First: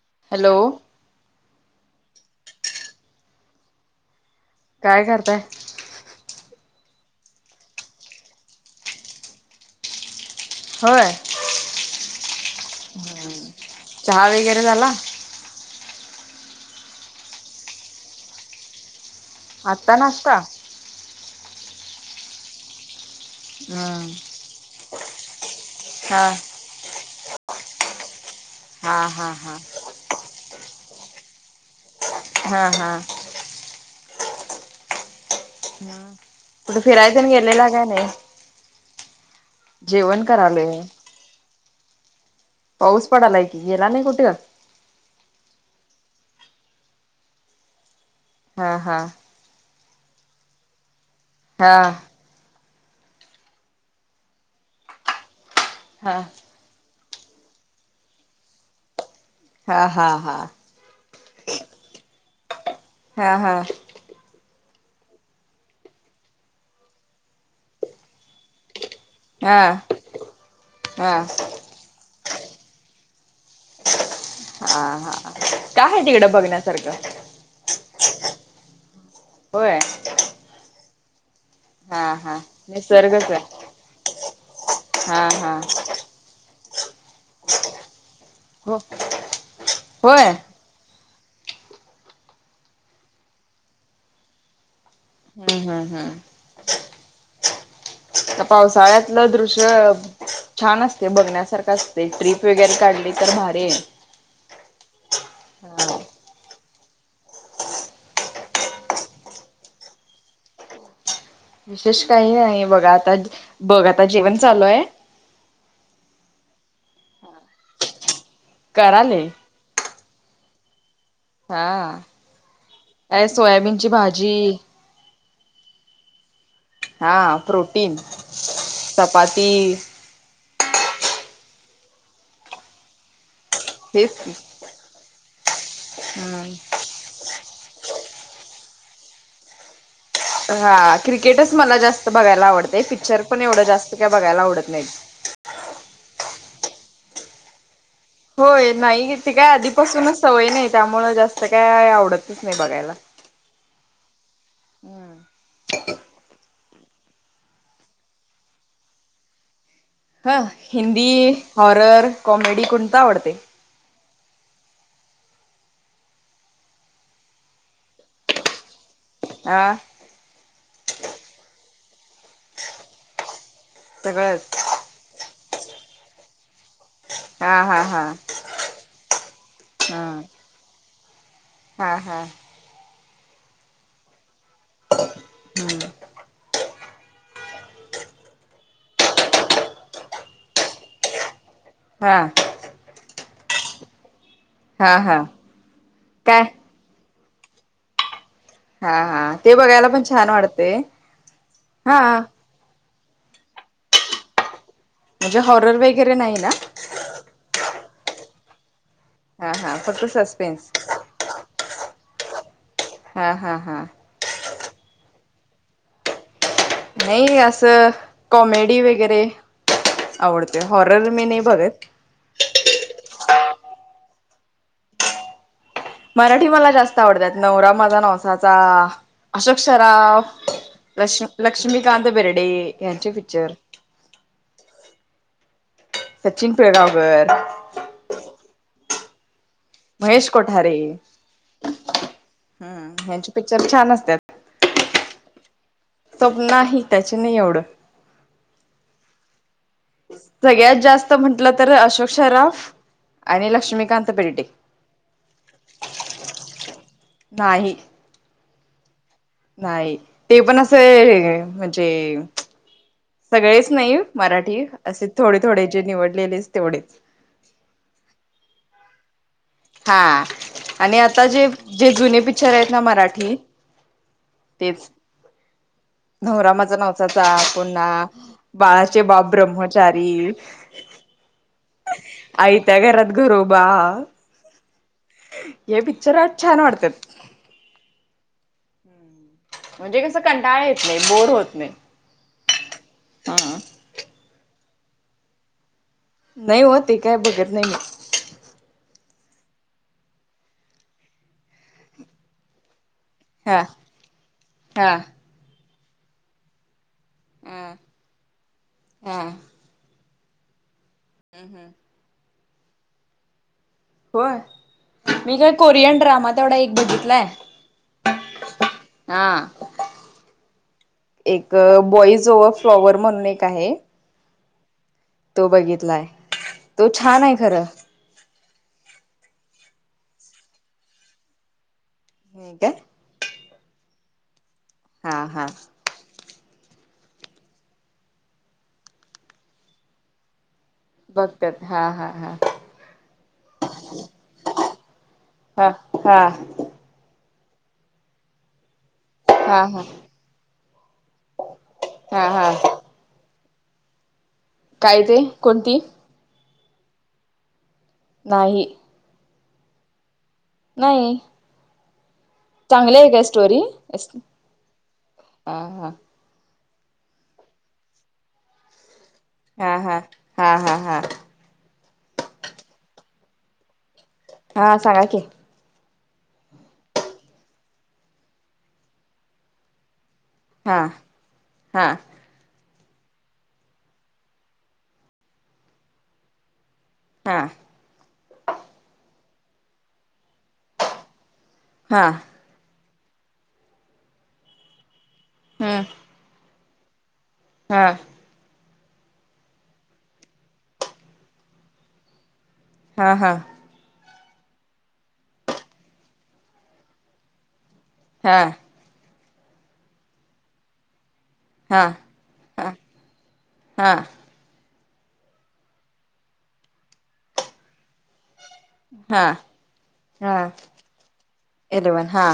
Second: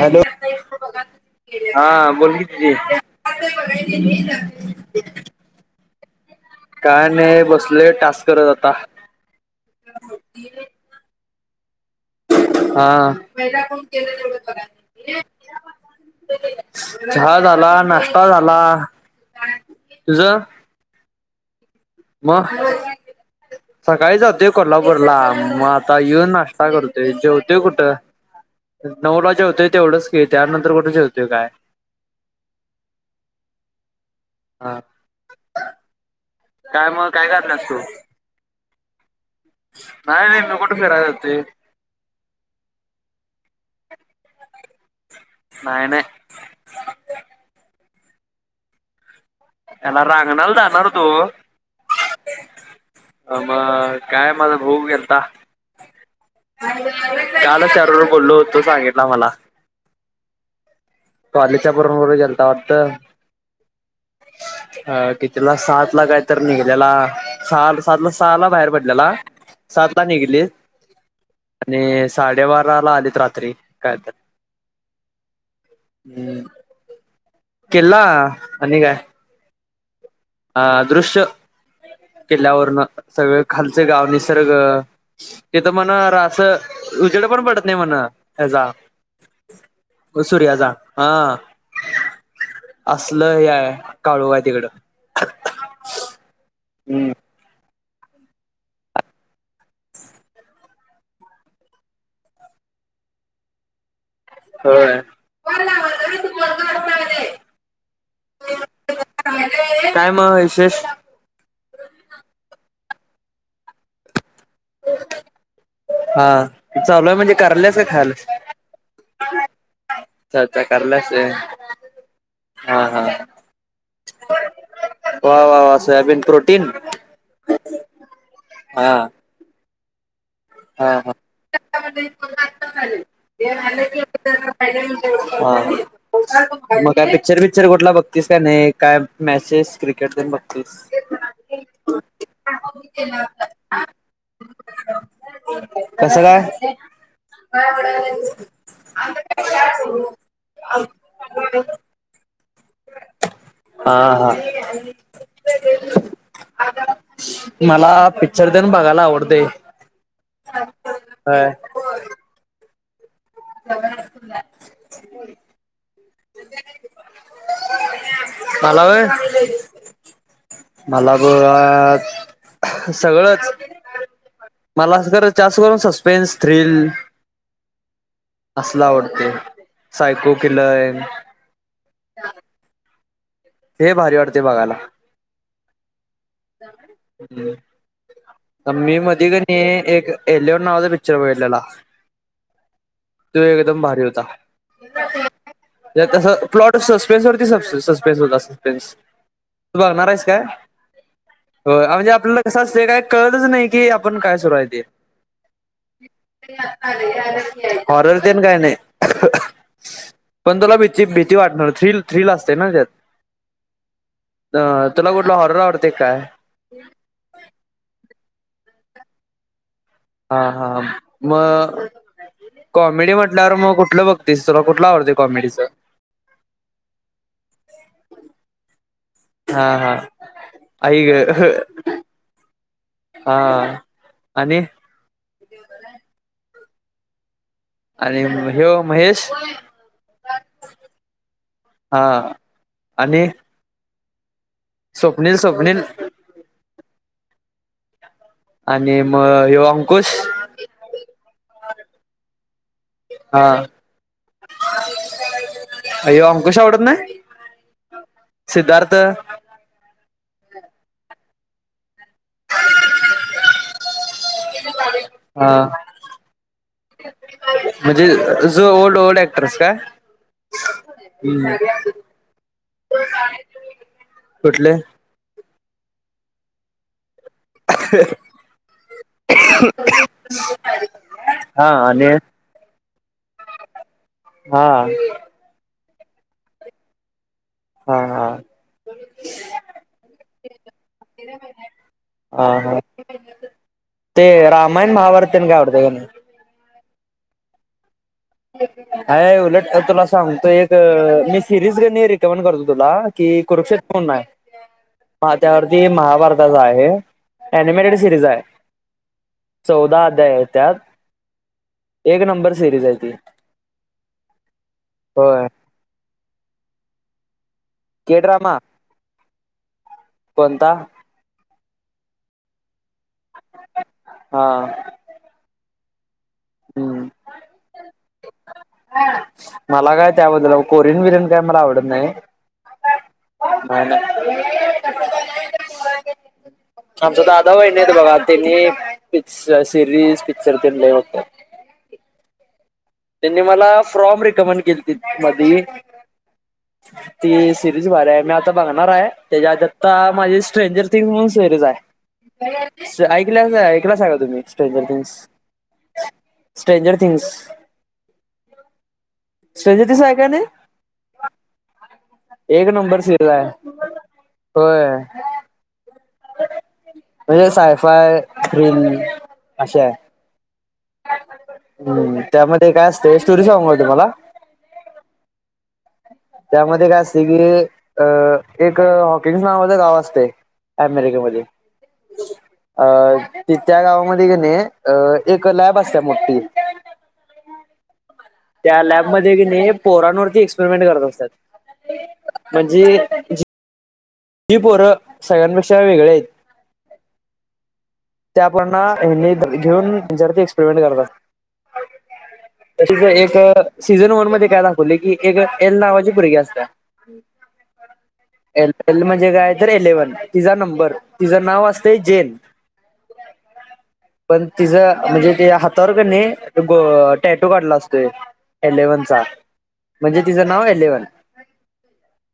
Hello हा बोल की दिदी काय करताय? काय नाय बसलोय टास्क करत आता होय. हा पहिला कोणं केलय चहा तेवढंच वगैरे बघाय झाला [unintelligible] चहा झाला. नाश्ता झाला. आत्ता नाश्ता म हम्म, सकाळी जातोय कोल्हापूरला म आता हा ह्यो नास् स्टा करतोय जेवतोय कुठं हा हा नऊला हा जेवतोय तेवढंच ते त्यानंतर कुठे जेवतोय काय? हा हा हा म कुठ काय मग फिराय काय तेन करणार गेलेला काय नाय? नाय मी कुठं फिराय जातोय पाऊस पडालाय की गेला नाय कुठ? नाय नाय. हा हा याला रांगणाला जाणार होतो हा अ मग काय माझा भाऊ गेलता हा कालच शारूला बोललो होतो सांगितला मला हा हा हा कॉलेजच्या बरोबबरोर गेलता वाटतं हा हा- हा कितीला सात ला काय तर निघलेला सहा सात ला सहा ला बाहेर पड लेला हा सातला निघली हा आणि साडेबाराला आलीत रात्री काय तर हा हा काय हाय तिकडं बघण्यासारखं? किल्ला आणि काय होय. अ दृश्य हा हा किल्ल्यावरन निसर्गच सगळ आहे खालच गाव निसर्ग हा हा तिथ म्हणा रास उजेड पण पडत नाय म्हण ह्याजा हो अ होय सूर्याचा हा असलं हे हाय काळोख हाय तिकडं हम्म हम्म हम्म हम्म आता पावसाळ्यातलं दृश्य छान असते बघण्यासारखा असते ट्रिप वगैरे काढली तर भारी ये होय. काय म विशेष? विशेष काही नाही बघा आता बघ आता जेवण चालू ये हा चालू हाय म्हणजे करायल्यास खाल कराले. कारल्यास होय. हा हा हा. अय सोयाबीनची भाजी वा वा वा सोयाबीन प्रोटीन? हा प्रोटीन हा. चपाती हा हा. [unintelligible] [unintelligible] हा हेच की हा. हम्म मग काय पिक्चर विक्चर कुठला बघतीस का नाही काय मेसेज क्री हा क्रिकेटच मला जास्त बघायला आवडते पिक्चर पण एवढं जास्त काय बघायला आवडत नाही. कसं काय? होय नाही येते काय आधीपासूनच सवय नाही त्यामुळं जास्त काय आवडतच नाही बघायला. हा हा. हम्म मला पिच्चर तेन बघायला आवडतेय. हा हिंदी, हॉरर, कॉमेडी कोणता आवडते? [unintelligible] [unintelligible] मला वय आं मला बघा सगळंच सगळंच मला असं करू जास्त करून सस्पेन्स, थ्रिल हा हा हा. असला आवडते हा सायको किलर येन हा हा. हे भारी वाटते बघायला. हम्म. [unintelligible] पण मी मध्ये का नाही एक एलियन नावाचा पिक्चर बघितलेला. हा. तो एकदम भारी होता हा हा ते काय तसं प्लॉट तर सस्पेन्स वरती सस्पे सस्पेन्स अस पेन्स हा हा ते तू बघायला पण बघणारा आहेस छान काय वाटते होय हा म्हणजे आपल्याला तसा सेड आहे कळलच नाही की आपण काय सुरू आहे ते. म्हणजे हॉरर वगैरे नाही ना? हॉरर तेन काय नाही. हा हा फक्त पण सस्पेन्स तुला भीती भीती वाटणार थ्रील थ्रील असते ना त्यात. हा हा हा. अ तुला कुठला हॉरर आवडतेय काय? नाही असं कॉमेडी वगैरे हा आवडते हा हॉरर मी नाही मग बघत. कॉमेडी म्हटल्यावर म कुठलं बघतीस तुला कुठलं आवडते कॉमेडीचा? मराठी मला जास्त आवडत्यात नवरा माझा नवसाचा. अशोक हा हा सराव आई ग लक्ष लक्ष्मीकांत बिर्डे यांचे हा पिच्चर. आणि सचिन पेळगावकर आणि हेव महेश? महेश कोठारे हा आणि ह्यांची पिक्चर छान असत्यात. स्वप्नील स्वप्नील तो नाही त्याची नाही एवढं आणि मग यॅग सगळ्यात जास्त म्हटलं तर अशोक शराफ हा आणि लक्ष्मीकांत बेर्डे. ह. [inaudible] अय्यो अंकुश आवडत नाय. नाही सिद्धार्थ? नाही ते पण असं ये म्हणजे सगळेच नाही मराठी असे थोडे हा थोडे जे निवडलेले तेवढेच म्हणजे जो ओल्ड ओल्ड ॲक्ट नमस्कार हा आणि आता जे जे ह. जुने पिक्चर आहेत ना मराठी [unintelligible] कुठल? तेच नवरा माझा नवसाचा पुन्हा बाळाचे बाप ब्रह्मचारी. हा आणि? आय त्या घरात घरोबा. हा हे पिकच्चर छान वाटत्यात. हा हा म्हणजे कस कंटाळा येत नाही बोर होत नाही हा हा हा ते रामायण महाभारत आवडते का नाही? नाही ओ ते काय बघत नाही मी. अ उलट तुला सांगतो अ एक मी सिरीज रि रिकमेड करतो तुला कि हा कुरुक्षेत्र कोण हा आहे त्यावरती महाभारताचा आहे. हा अनिमेटेड सिरीज आहे हा चौदा अध्याय आहेत त्यात. हम हमम. एक नंबर सिरीज आहे ती होय. मी होय. काय कोरियन ड्रामा तेवढा एक बघितलाय त्यो ड्रामा हा कोणता? एक बॉईज ओव फ्लॉवर म्हणून एक आहे हा तो बघितलाय तो हम्म. छान आहे खरं मला काय त्याबद्दल कोरियन बिरियन काय मला आवडत नाय. होय काय. नाहीय ना. [unintelligible] हा हा आमचे दादा वहिनी येत बघा त्यांनी पिक्च सिरीज पिक्चर लय बघतात. हा हा हा.. त्यांनी मला फरोर्म रिकमेंड केलती मधी हा हा ती सिरीज भरी आहे मी आता बघणार आहे. त्याच्यात हा हा आता माझी स्ट्रेंजर थिंग म्हणून सेरीज हा हा आहे ऐकल्याव ऐकल्या सांगा तुम्ही स्ट्रेंजर काय थिंग्स ते कोणती स्ट्रेंजर थिंग्स नाही सदोतीस आहे काय नाय? नाही चांगले नंबर आहे काय सिरीज स्टोरी हा हा. म्हणजेच हायफाय रील हा हा हा हा हा हम्म त्यामध्ये काय असते, स्टोरी सांगु का तुम्हाला. हा सांगा की. त्यामध्ये काय असते की, अ एक हॉकिंग्स नावाचं गाव असते. हा अमेरिकेमध्ये हा अ ती त्या गावामध्ये कि नाही अ एक लॅब असते मोठी. हा त्या लॅबमध्येध्ये की नाही, पोरांवररती एक्सपेरिमेंट करत असतात. हा म्हणजे जी पोर सगळ्यांपेक्षा हम्म वेगळे आहेत हा त्या पोरांना ने घेऊन जर ते एक्सपेरिमेंट करतात. तशीच हा एक हा सीझन वन मध्ये काय दाखवले की, एक एल नावाची पोरगी असते. हा ए एल म्हणजे काय तर इलेव्हन. तिचा नंबर, तिच नाव हा असतय जेन. हा हा पण तिचा म्हणजे ते हातावर का नाही, गो टॅटू काढला असतो एक. एलेवनचा. हा म्हणजे हा तिच नाव एलेव्हन. एलेवन हा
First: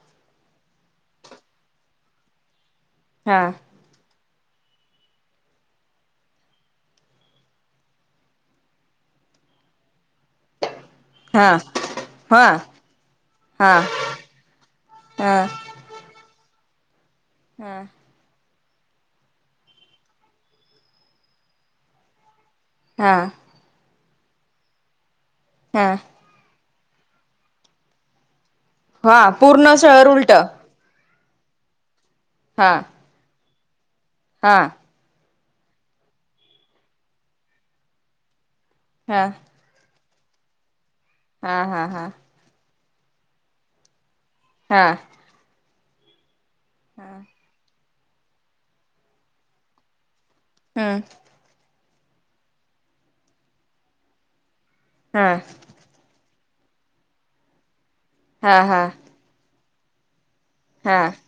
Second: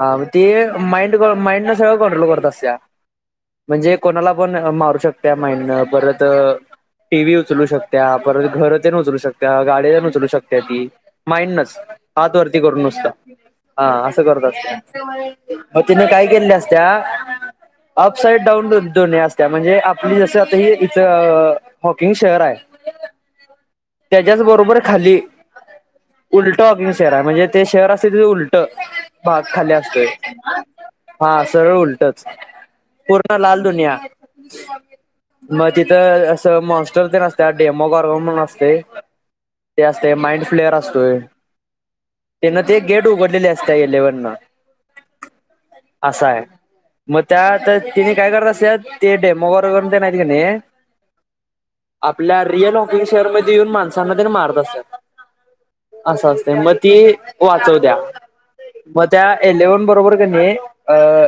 हा मग ते माइंड माइंड न सगळ कंट्रोल करत असत्या. हा म्हणजे कोणाला पण मारू शकते माइंडन. परत टी व्ही उचलू शकत्या. परत घरन ते उचलू शकत्या. गाड्यान ते उचलू शकत्या. त हा माइंडनस हात हा वरती करून नुसता. हा अस करत असत्या. मग तिने काय केलेल्या असत्या हा अप साईड डाऊन दोन्ही असत्या. म्हणजे आपली जस आता ह इथ हॉकिंग शहर आहे. हा त्याच्याच बरोबर खाली हा उलट वॉकिंग शहर आहे. म्हणजे ते शहर असते तिथे उलट हा भाग खाली पूर्ण असतोय. सरळ उलट हा सगळ उलटच. हा पूर्ण लाल दुनिया हा मग तिथ अस मॉन्स्टर ते असत्या. डेमो गॉर्व म्हणून असते. हा ते असते. माइंड फ्लेअर असतोय. हा हा हा त्यांन ते गेट उघडलेले असत इलेव्हन. हा असा आहे. हा मग त्यात तिने काय करत असे ते डेमोवर [unintelligible] हम्म आपल्या रिअल हॉकिंग शेअरमध्ये येऊन माणसांना ते मारत असत्यात. ह असं असतय म ती वाचव द्या हा हा त्या एलेव्हन बरोबर कणी हा अं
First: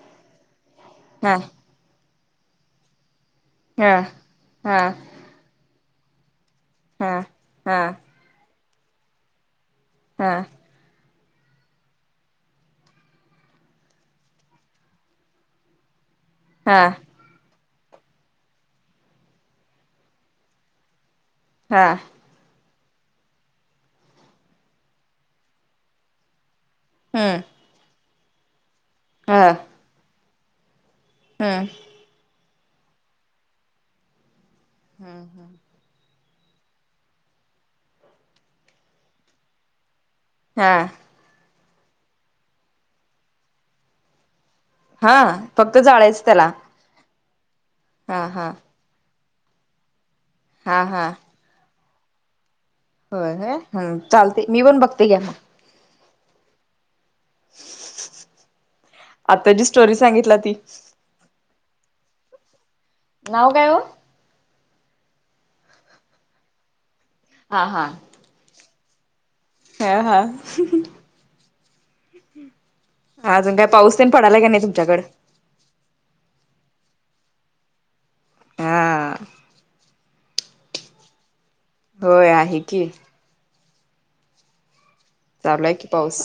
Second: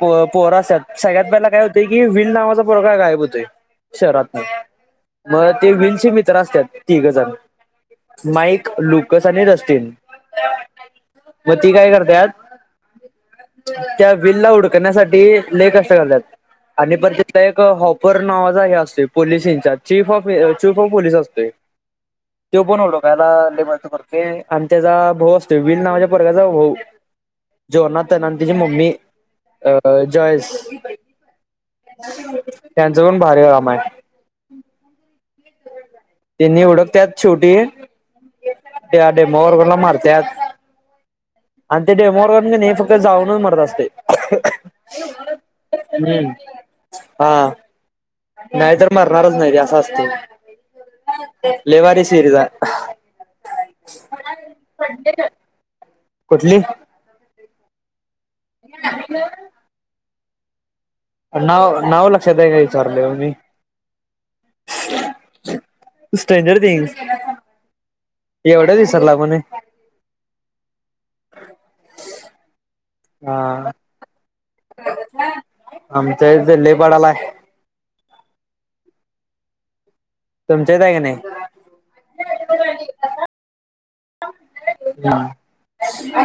प पोर असत्यात सगळ्यात हा पहिला काय होत ते की विल नावाचा पोरगा गायब होतोय हा शहरातनं हा म ते व्हील चे मित्र असत्यात हा तीघजण हा माईक लुकस आणि रस्टिन हा म ती काय करत्यात त्या व्हीलला उडकण्यासाठी लय कष्ट करतात हा आणि पण ते ते एक हॉपर नावाचा हे असतोय police in charge chief of chief of police असतोय. हा त्यो पण हुडकायला लय मदत करतोय आणि त्याचा भाऊ असतो व्हील नावाच्या पोरग्याचा भाऊ हूं जेवनात हाय ना आणि तिची मम्मी हा अ जॉयेश हम्म त्यांचं पण भारी काम हाय. हूं हूं त्यांनी हुडकतत शेवटी त्या डेमो वरगनंला मारत्यात हा. आणि ते डेमोरन कनी, फक्त जाळूनचं मरत असतय हा फक्त जाळायच हम्म त्याला हा हा हा नाय तर मरणारच नाय ते असं असतय हा हा लय भारी सिरीज हाय होय होय हं चालते मी पण बघते घ्या म कुठली? आता जी स्टोरी सांगितला ती नाव नाव लक्षात हाय काय विचारलं ओ मी नाव काय हो स्ट्रेंजर थिंग. हा हा. एवढ्यात विसरला म्हणे ह हा अजून काय हा पाऊस तेन पडालाय का नाय तुमच्याकड आमच्या इथं लय पडलाय. हा तुमच्याच हाय क नाय? होय आहे की [unintelligible] चालू आहे की पाऊस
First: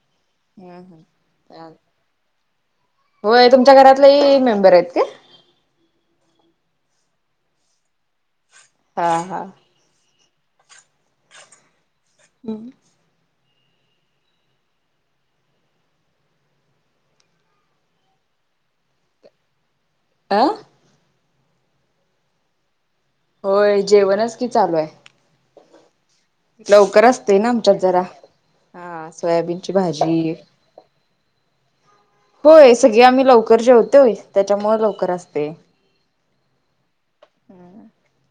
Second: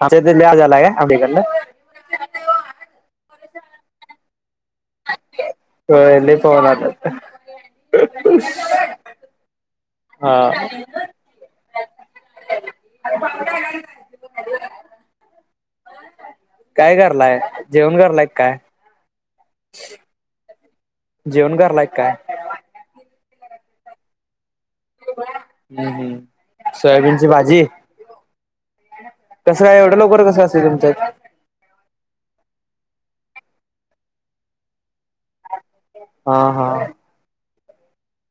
आमच्या इथं लय आज हम्म आला का हम्म आपलीकडन चाल होय तुमच्या घरातलेही मेंबर आहेत काय होय लय पावन आलत [unintelligible] हा हा हा हम्म. [inaudible] [unintelligible] काय करलाय जेवण करलायत काय? [inaudible] आं जेवण करलाकी काय? होय जेवणच कि चालूये. हम्म हमम. लवकर असते ना आमच्यात जरा, हा कसं सोयाबीनची काय एवढं लवकर भाजी कसं असतंय तुमच्यात? होय सगळी आम्ही लवकर जेवतोय, त्याच्यामुळे लवकर असते. हा हा..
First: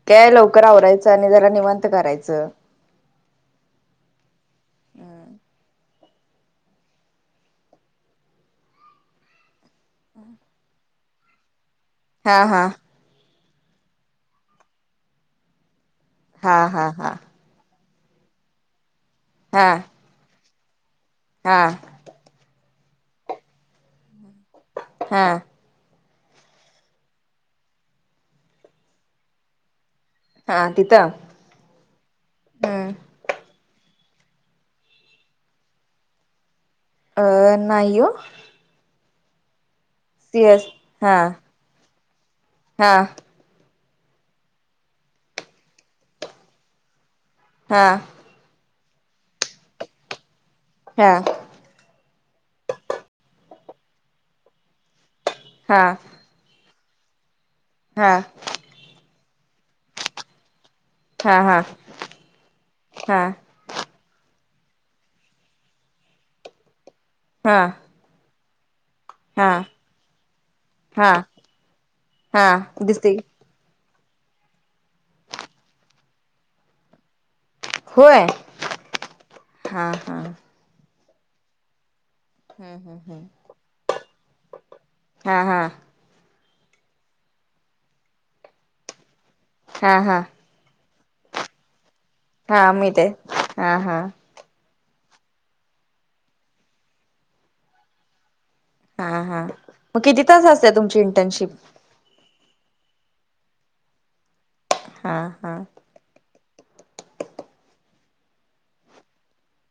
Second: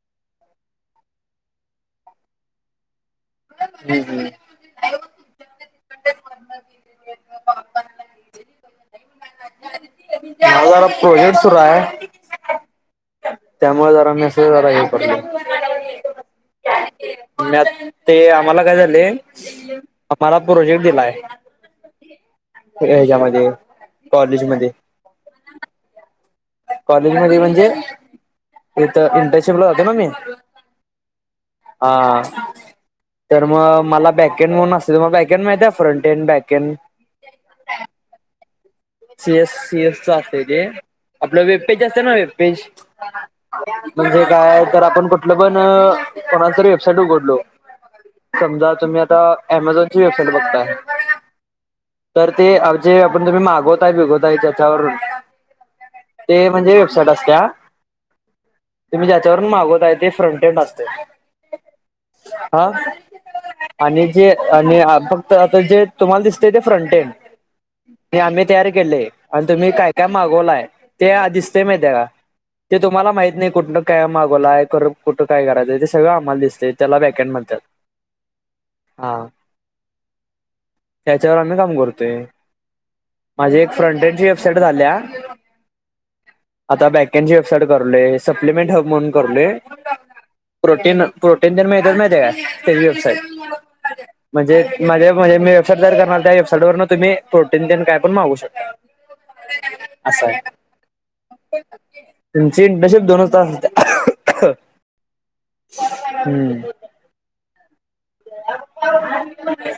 काय लवकर आवरायचं आणि जरा निवांत करायचं हम हम या वाला पो सुर आहे. [inaudible] हा हा त्यामुळे जरा मेसेज जरा [unintelligible] हा हा हा.. ते आम्हाला काय झालय हा आम्हाला प्रोजेक्ट दिलाय. हा. ह्याच्यामध्ये कॉलेज मध्ये हा. कॉलेज मध्ये म्हणजे इथ इंटर्नशिपला जातो ना मी हा तिथं हा... हम्म तर मग मला बॅकेंड म्हणून असते तर मला बॅकहंड माहिती आहे फ्रंटेड बॅकहंड? अ नाही ओ सीएस सीएस च असत तेे सीएस हा आपलं वेबपेज असत ना वेबपेज हा म्हणजे काय तर आपण कुठलं पण कोणाच वेबसाईट उघडलो. हा. समजा तुम्ही आता अमेझॉन ची वेबसाईट बघताय हा तर ते आवजे आपण तुम्ही मागवताय बिगवताय त्याच्यावरून हा. ते म्हणजे वेबसाईट असत्या. हा. तुम्ही ज्याच्यावरून मागवत आहे ते फ्रंटेंड असते. हा हा हा आणि जे आणि फक्त आता जे तुम्हाला दिसते ते फ्रंटेड हा. आणि आम्ही तयारी केली आणि हा तुम्ही काय काय मागवलाय ते हा दिसतय माहिती आहे का.. हा ते तुम्हाला दिसते माहीत नाही कुठण काय मागोलाय कुठं काय करायचं ते सगंळ आम्हाला दिसतय त्याला वॅकेंड म्हणतात. होय. हा हा हा त्याच्यावर आम्ही काम करतोय. हम् हम हमम माझी एक फ्रंट एंडची वेबसाइट झालया. हा हा आता बॅकनची वेबसाईड करलोय सप्लिमेंट हब म्हणून करलोय. हा हा. प्रोटीन, प्रोटीन तेन मिळत्यात महितीया काय हा त्याची मी ते हा हा वेबसाईट. म्हणजे, माझे म्हणे मी वेबसाईट तयार करणार त्या वेबसाईटवरन तुम्ही प्रोटीन तेण काय पण मागू शकता. हा हा, मग किती असं आहे तास असते तुमची इंटर्नशिप. तुमची इंटरशिप दोनच तास असत्या. हां हां. हम्म. [unintelligible] [unintelligible]